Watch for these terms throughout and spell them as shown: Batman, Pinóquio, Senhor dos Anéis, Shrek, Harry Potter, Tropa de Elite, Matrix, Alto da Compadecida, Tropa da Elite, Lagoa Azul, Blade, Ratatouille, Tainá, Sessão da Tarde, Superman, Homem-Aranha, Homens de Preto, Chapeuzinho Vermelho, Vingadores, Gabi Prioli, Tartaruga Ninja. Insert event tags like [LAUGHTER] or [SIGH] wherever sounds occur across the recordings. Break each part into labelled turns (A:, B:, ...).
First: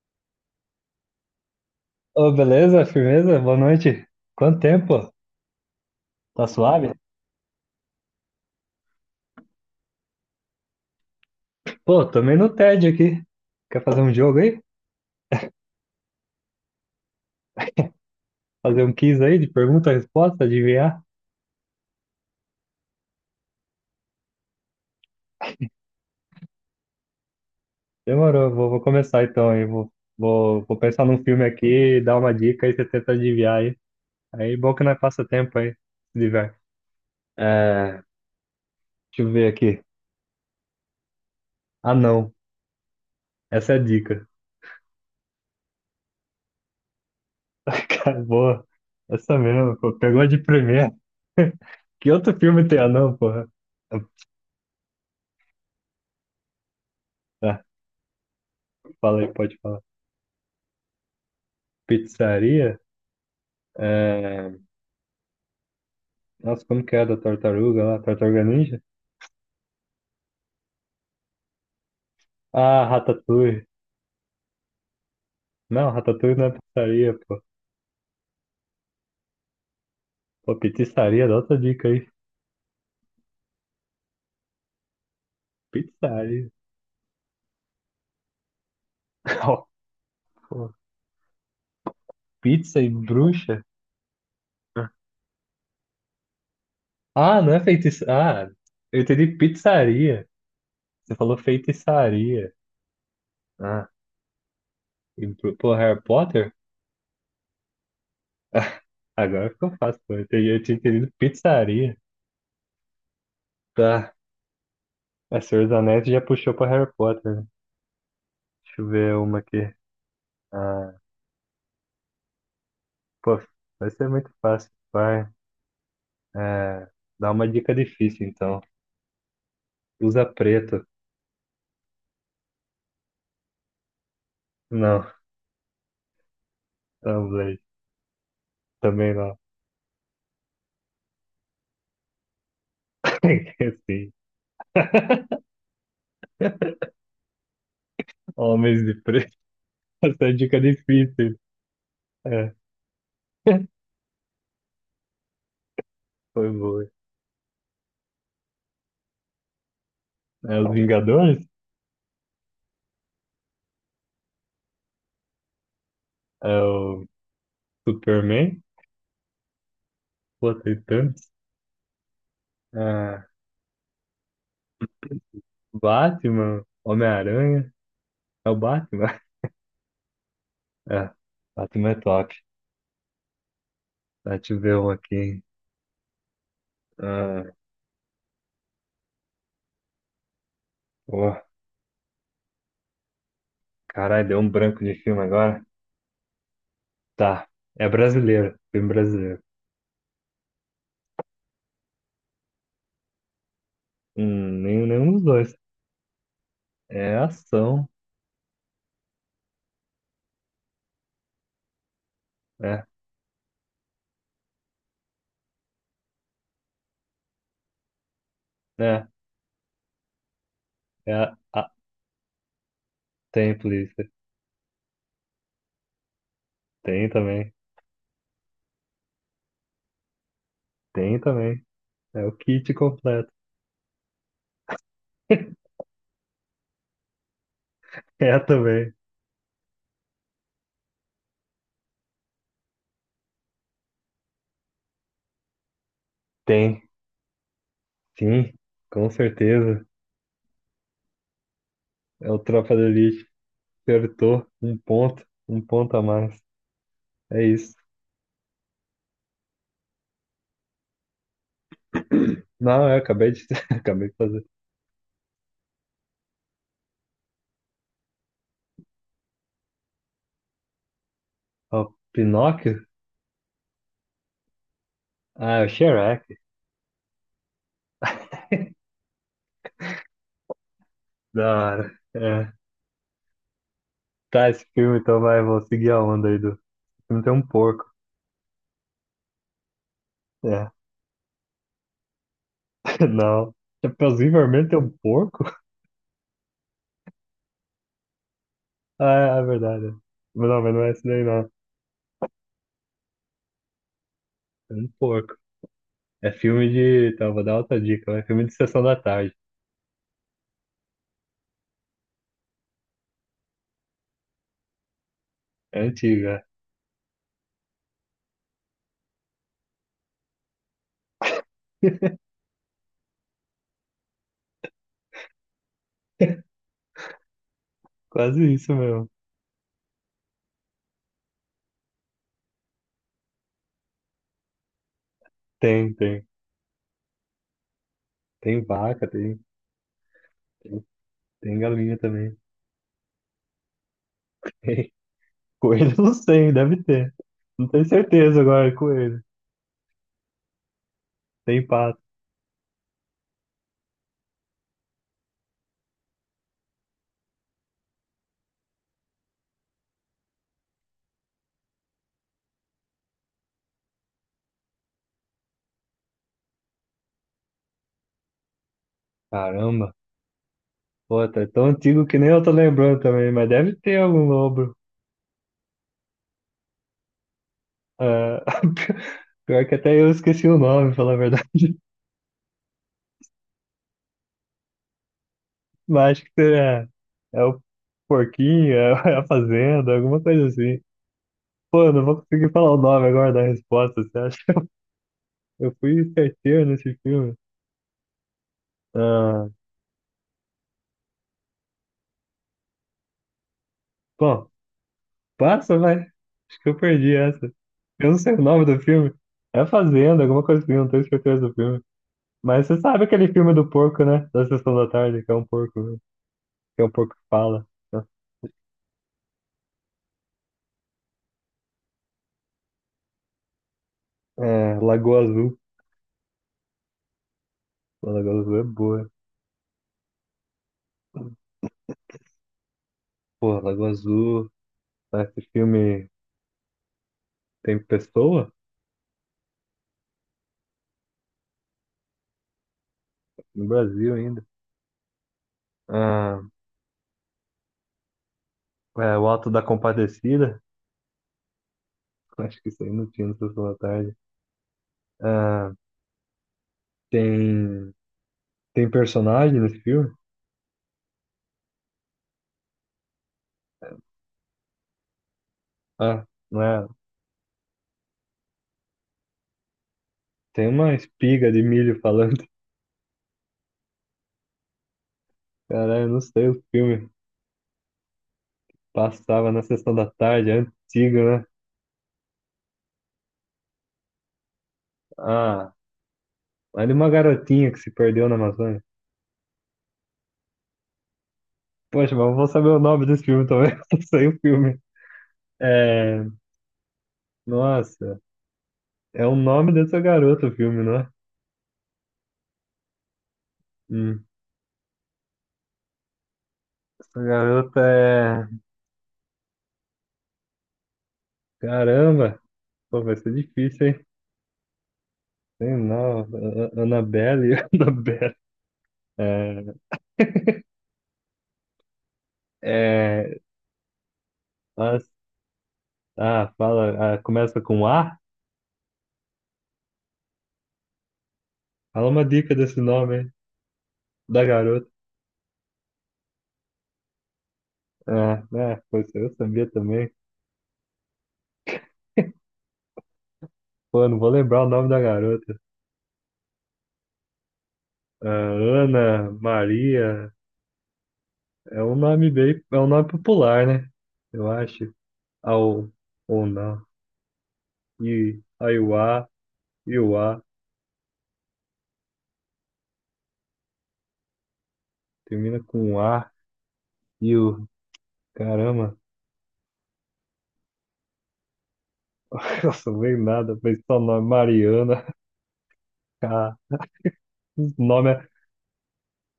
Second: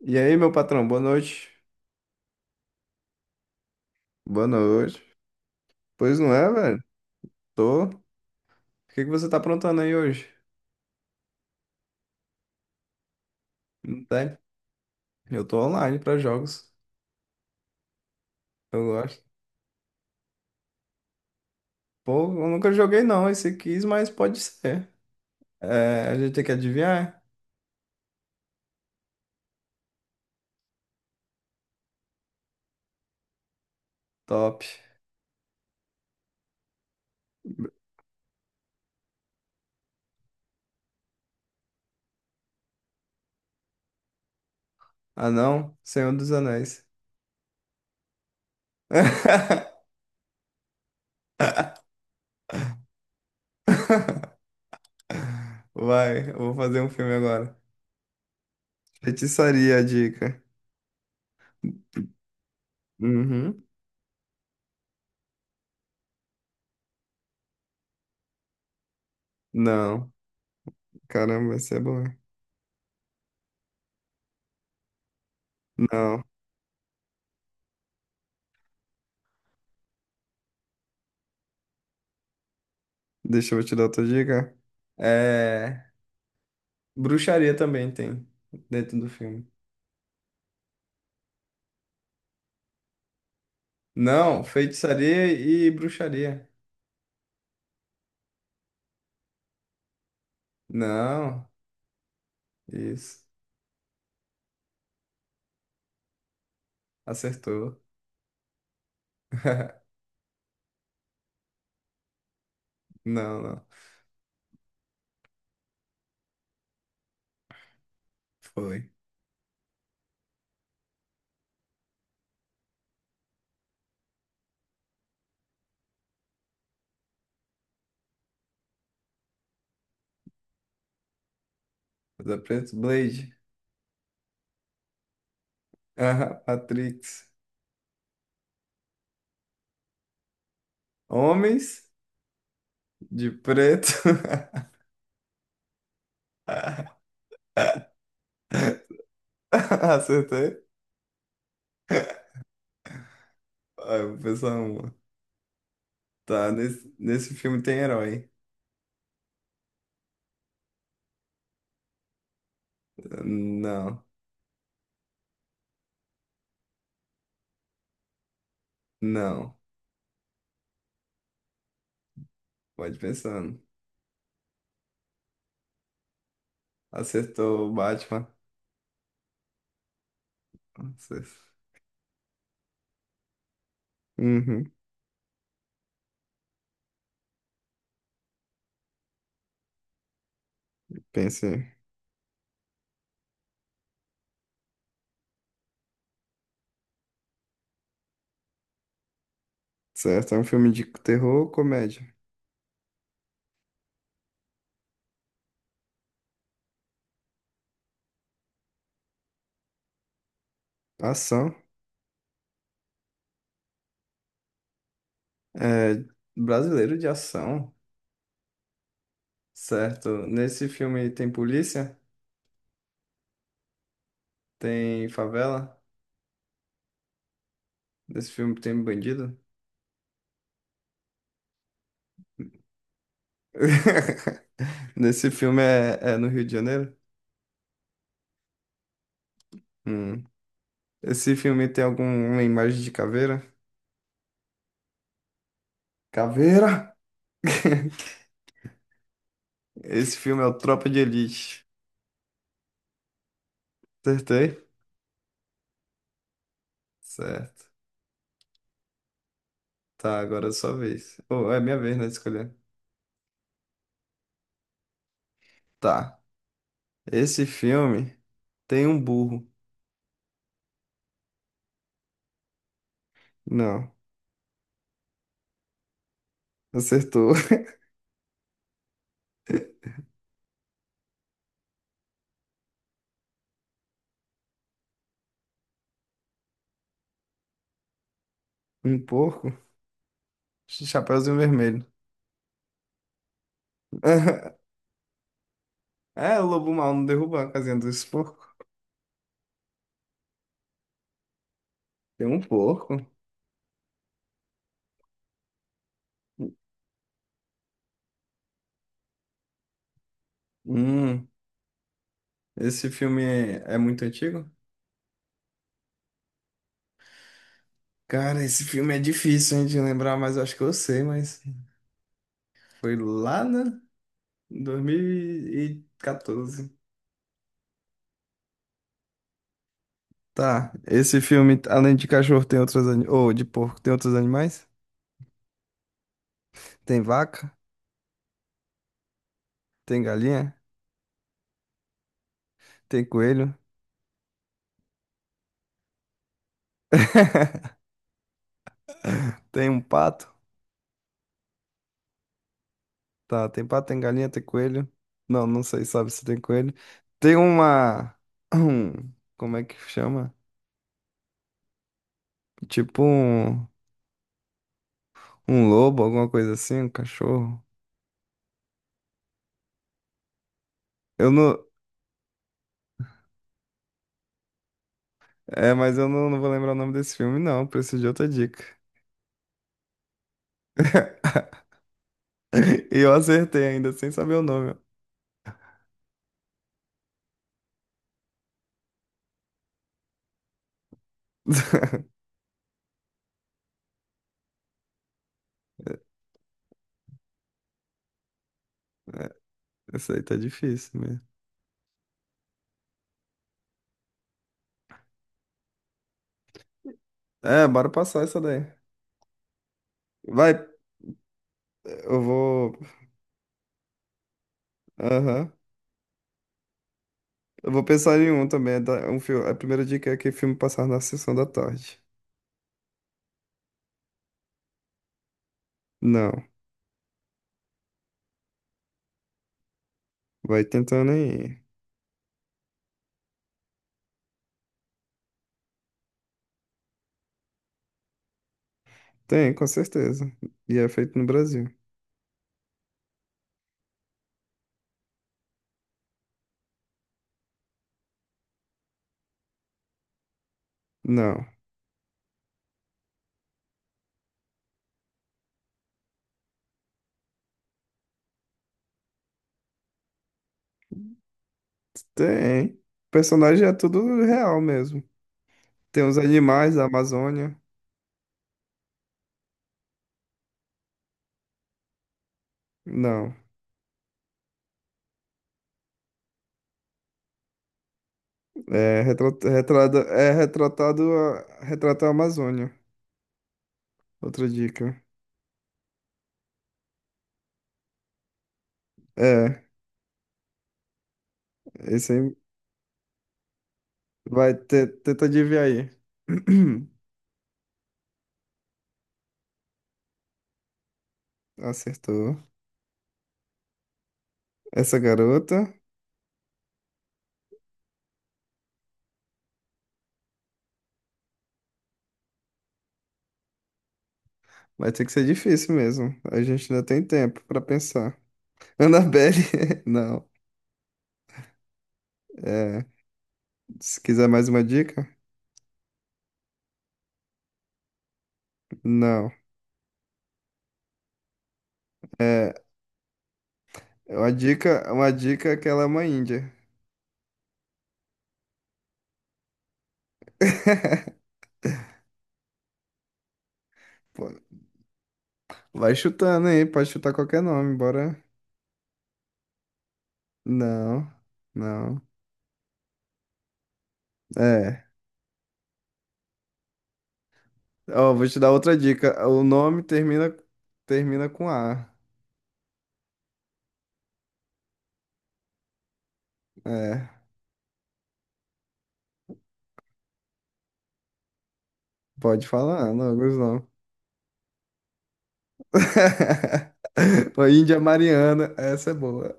A: E aí, meu patrão, boa noite.
B: Ô, beleza? Firmeza? Boa noite.
A: Boa
B: Quanto
A: noite.
B: tempo?
A: Pois não
B: Tá
A: é, velho?
B: suave?
A: Tô. O que que você tá aprontando aí hoje?
B: Pô, também no TED aqui. Quer fazer
A: Não
B: um
A: tem?
B: jogo aí?
A: Eu tô online pra jogos.
B: Fazer
A: Eu
B: um quiz
A: gosto.
B: aí de pergunta-resposta, adivinhar?
A: Pô, eu nunca joguei não esse quis, mas pode ser. É, a gente tem que adivinhar?
B: Demorou, vou começar então aí. Vou pensar num filme aqui, dar uma dica e você tenta adivinhar aí. Aí,
A: Top.
B: bom que nós passa tempo aí, se diverte. É, deixa eu ver aqui. Ah, não. Essa é a dica.
A: Ah, não? Senhor dos Anéis.
B: [LAUGHS] Acabou. Essa mesmo,
A: [LAUGHS]
B: pô. Pegou de primeira. [LAUGHS] Que outro filme tem anão, porra?
A: Vai, eu vou fazer um filme agora.
B: Tá, fala aí, pode
A: Feitiçaria,
B: falar.
A: a dica.
B: Pizzaria?
A: Uhum.
B: É... Nossa, como que é da tartaruga lá? Tartaruga Ninja?
A: Não, caramba, essa é bom.
B: Ah, Ratatouille. Não,
A: Não.
B: Ratatouille não é pizzaria, pô. Pô, pizzaria, dá outra dica aí.
A: Deixa eu te dar outra dica. É,
B: Pizzaria.
A: bruxaria também tem dentro do filme.
B: [LAUGHS] Ó, pô, Pizza e bruxa?
A: Não, feitiçaria e bruxaria.
B: Ah, não é feitiçaria. Ah, eu entendi pizzaria. Você falou
A: Não,
B: feitiçaria.
A: isso.
B: Ah, e, pô, Harry Potter?
A: Acertou.
B: [LAUGHS] Agora ficou fácil,
A: [LAUGHS]
B: pô. Eu entendi- eu tinha entendido pizzaria.
A: Não, não.
B: Tá. A Senhor dos Anéis já puxou pra Harry Potter, né? Deixa eu
A: Foi.
B: ver uma aqui. Ah, pô, vai ser muito fácil. Vai. É, dá uma dica difícil, então. Usa preto.
A: Mas é preto, Blade.
B: Não,
A: Ah, Matrix.
B: Tumblr. Também não.
A: Homens de
B: [LAUGHS]
A: preto.
B: Sim.
A: [LAUGHS]
B: Homens de preto. [LAUGHS] Essa é a dica
A: Acertei.
B: difícil. É, [LAUGHS]
A: Ah, eu vou pensar uma.
B: foi
A: Tá,
B: boa.
A: nesse filme tem herói.
B: É os Vingadores?
A: Não,
B: É o Superman?
A: não.
B: Pô, tem tantos.
A: Pode
B: É,
A: pensar.
B: Batman?
A: Acertou o
B: Homem-Aranha?
A: Batman.
B: É o Batman? [LAUGHS] É,
A: Acertou.
B: Batman é top. Deixa eu
A: Uhum,
B: ver um aqui. Ah, pô,
A: pensei.
B: caralho, deu um branco de filme agora. Tá. É brasileiro. Filme brasileiro.
A: Certo, é um filme de terror ou comédia?
B: Nenhum dos dois. É ação.
A: Ação.
B: É,
A: É brasileiro de ação.
B: é,
A: Certo. Nesse filme
B: é
A: tem
B: a,
A: polícia?
B: tem polícia.
A: Tem favela?
B: Tem também.
A: Nesse filme tem bandido?
B: Tem também. É o kit completo.
A: [LAUGHS] Nesse filme
B: [LAUGHS]
A: é no Rio de Janeiro?
B: É também.
A: Hum. Esse filme tem alguma imagem de caveira?
B: Tem.
A: Caveira! [LAUGHS]
B: Sim, com certeza.
A: Esse filme é o Tropa de Elite.
B: É o Tropa da Elite. Acertou.
A: Acertei?
B: Um ponto. Um ponto a mais. É
A: Certo.
B: isso.
A: Tá, agora é sua vez. Ou é minha vez, né, de escolher.
B: Não, eu acabei de, [LAUGHS] acabei de fazer.
A: Tá. Esse filme tem um burro.
B: Ó, Pinóquio?
A: Não,
B: Ah, é o Shrek.
A: acertou.
B: [LAUGHS]
A: [LAUGHS]
B: Da hora. É. Tá, esse filme então vai, vou seguir a onda aí do. O filme tem um porco.
A: Um porco?
B: É,
A: Chapeuzinho vermelho.
B: [LAUGHS] não. Chapeuzinho Vermelho
A: [LAUGHS]
B: tem um porco? [LAUGHS]
A: É, o lobo mau não derruba a casinha dos porcos.
B: Ah, é é verdade. Mas não é esse daí, não.
A: Tem um porco.
B: É um porco. É filme de. Tá, vou dar outra dica. É filme de Sessão da Tarde.
A: Hum, esse filme é, é muito antigo?
B: É antiga.
A: Cara, esse filme é difícil, hein, de lembrar, mas eu acho que eu sei, mas
B: [LAUGHS]
A: foi lá, né? Em 2014.
B: Quase isso mesmo.
A: Tá, esse filme, além de cachorro, tem outros animais. Ou de porco, tem outros animais?
B: Tem.
A: Tem vaca,
B: Tem vaca,
A: tem galinha,
B: tem galinha também.
A: tem coelho,
B: Tem. Coelho, [LAUGHS] não sei, deve ter. Não
A: [LAUGHS]
B: tenho certeza agora, é coelho.
A: tem um pato.
B: Tem pato.
A: Tá, tem pato, tem galinha, tem coelho. Não, não sei, sabe se tem coelho. Tem uma. [CLEARS THROAT] um- Como é que chama? Tipo um, um lobo, alguma coisa assim, um cachorro.
B: Caramba. Pô,
A: Eu
B: tá
A: não.
B: tão antigo que nem eu tô lembrando também, mas deve ter algum lobo.
A: É, mas eu não, não vou lembrar o nome desse filme, não. Preciso de outra
B: Ah,
A: dica.
B: [LAUGHS] pior que até eu esqueci o nome, falar a verdade.
A: [LAUGHS] E eu acertei ainda, sem saber o nome. Ó.
B: Mas acho que é o porquinho, é [LAUGHS] é a fazenda, alguma coisa assim. Pô, eu não
A: [LAUGHS]
B: vou conseguir falar o nome agora da resposta, você acha? [LAUGHS] Eu fui certeiro nesse filme.
A: É,
B: Ah,
A: essa aí tá difícil mesmo.
B: bom, passa, vai. Acho que eu perdi essa.
A: É, bora
B: Eu não
A: passar
B: sei
A: essa
B: o
A: daí.
B: nome do filme. É a Fazenda, alguma
A: Vai,
B: coisa assim, não tenho certeza do filme.
A: eu
B: Mas
A: vou.
B: você sabe aquele filme do porco, né? Da Sessão da Tarde, que é um
A: Aham.
B: porco, né? Que é um porco que fala.
A: Eu vou pensar em um também. Tá? Um filme. A primeira dica é que filme passar na sessão da tarde.
B: É, Lagoa Azul.
A: Não.
B: Pô, Lagoa Azul é boa.
A: Vai tentando aí.
B: Pô, Lagoa Azul, né? Esse filme tem pessoa?
A: Tem, com certeza. E é feito no Brasil.
B: No Brasil ainda. Ah, é, o Alto da Compadecida,
A: Não.
B: [LAUGHS] acho que isso aí não tinha no Sessão da Tarde. Ah, tem, tem personagem nesse filme?
A: Tem. O personagem é tudo real mesmo. Tem os
B: Ah, não
A: animais da
B: é?
A: Amazônia.
B: Tem uma espiga de milho falando. [LAUGHS]
A: Não.
B: Caralho, eu não sei o filme.
A: É,
B: Passava na Sessão da
A: é
B: Tarde, é
A: retratado
B: antigo, né?
A: a, retrata a Amazônia. Outra dica.
B: Ah, é de uma garotinha que se perdeu na Amazônia.
A: É. Esse
B: Poxa, mas eu
A: aí
B: vou saber o nome desse filme também. [LAUGHS] Eu não sei o filme.
A: tenta adivinhar aí.
B: É.
A: [CLEARS THROAT]
B: Nossa, é o nome dessa garota o filme, não é?
A: Acertou.
B: Hum.
A: Essa garota.
B: Essa garota é. Caramba! Pô, vai ser difícil, hein?
A: Vai ter que ser difícil
B: Sei
A: mesmo.
B: não,
A: A gente ainda tem tempo
B: Annabelle,
A: pra
B: [LAUGHS]
A: pensar.
B: Annabelle.
A: Annabelle,
B: É,
A: [LAUGHS] não. É,
B: é,
A: se quiser mais uma dica,
B: as- ah, fala, ah, começa com A?
A: não.
B: Fala uma
A: É,
B: dica desse nome, hein?
A: uma
B: Da garota.
A: dica, uma dica é que ela é uma índia.
B: Ah, né? Pois eu sabia também.
A: [LAUGHS]
B: Pô, não
A: Pô,
B: vou lembrar o nome da garota.
A: vai chutando aí, pode chutar qualquer nome, bora.
B: Ah, Ana, Maria,
A: Não,
B: é um
A: não.
B: nome é um nome popular, né? Eu
A: É.
B: acho. Ao, ou não.
A: Ó, vou te
B: E,
A: dar outra dica.
B: Aiuá,
A: O nome termina,
B: Iuá,
A: termina com A.
B: termina com A,
A: É,
B: Iu, caramba.
A: pode
B: [LAUGHS] Nossa,
A: falar,
B: não
A: não,
B: vem
A: alguns
B: nada,
A: não.
B: mas só nome Mariana. [LAUGHS] Ah,
A: [LAUGHS] A
B: uns
A: Índia
B: nome,
A: Mariana, essa é boa.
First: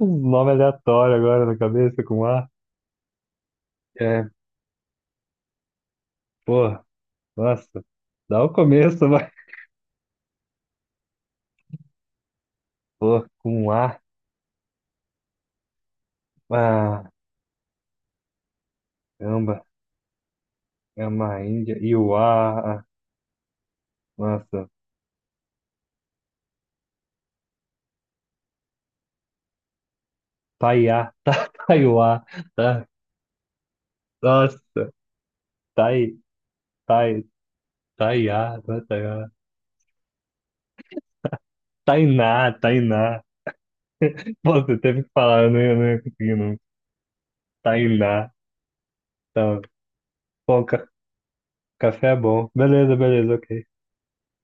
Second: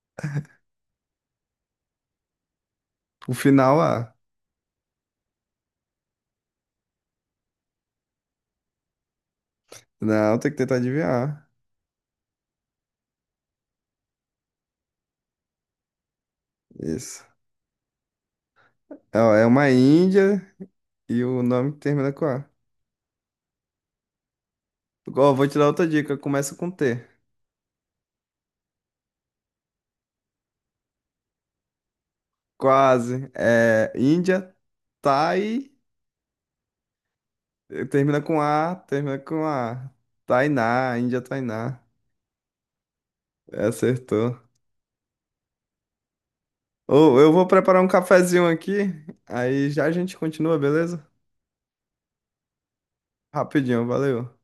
B: uns nome aleatório agora na cabeça com A.
A: O final A.
B: É, pô, nossa, dá o começo, vai.
A: Não, tem que tentar adivinhar.
B: [LAUGHS] Pô, com A. Ah,
A: Isso. É ó, é
B: caramba,
A: uma Índia
B: é
A: e
B: uma
A: o nome
B: Índia.
A: que termina com A.
B: Iuá, ah, nossa,
A: Ó, vou te dar outra dica. Começa com T.
B: Taiá, [LAUGHS] tá, Taiuá, tá,
A: Quase. É Índia,
B: nossa,
A: Thai,
B: Tai, Tai, Taiá, não é
A: Termina
B: Taiá.
A: com A. Tainá, Índia Tainá.
B: Tainá, Tainá.
A: É, acertou.
B: Pô, você teve que falar, eu não ia conseguir, não.
A: Ou eu vou preparar um
B: Tainá,
A: cafezinho aqui,
B: tá,
A: aí já a gente continua,
B: pô,
A: beleza?
B: Café é bom. Beleza, beleza, ok.
A: Rapidinho, valeu.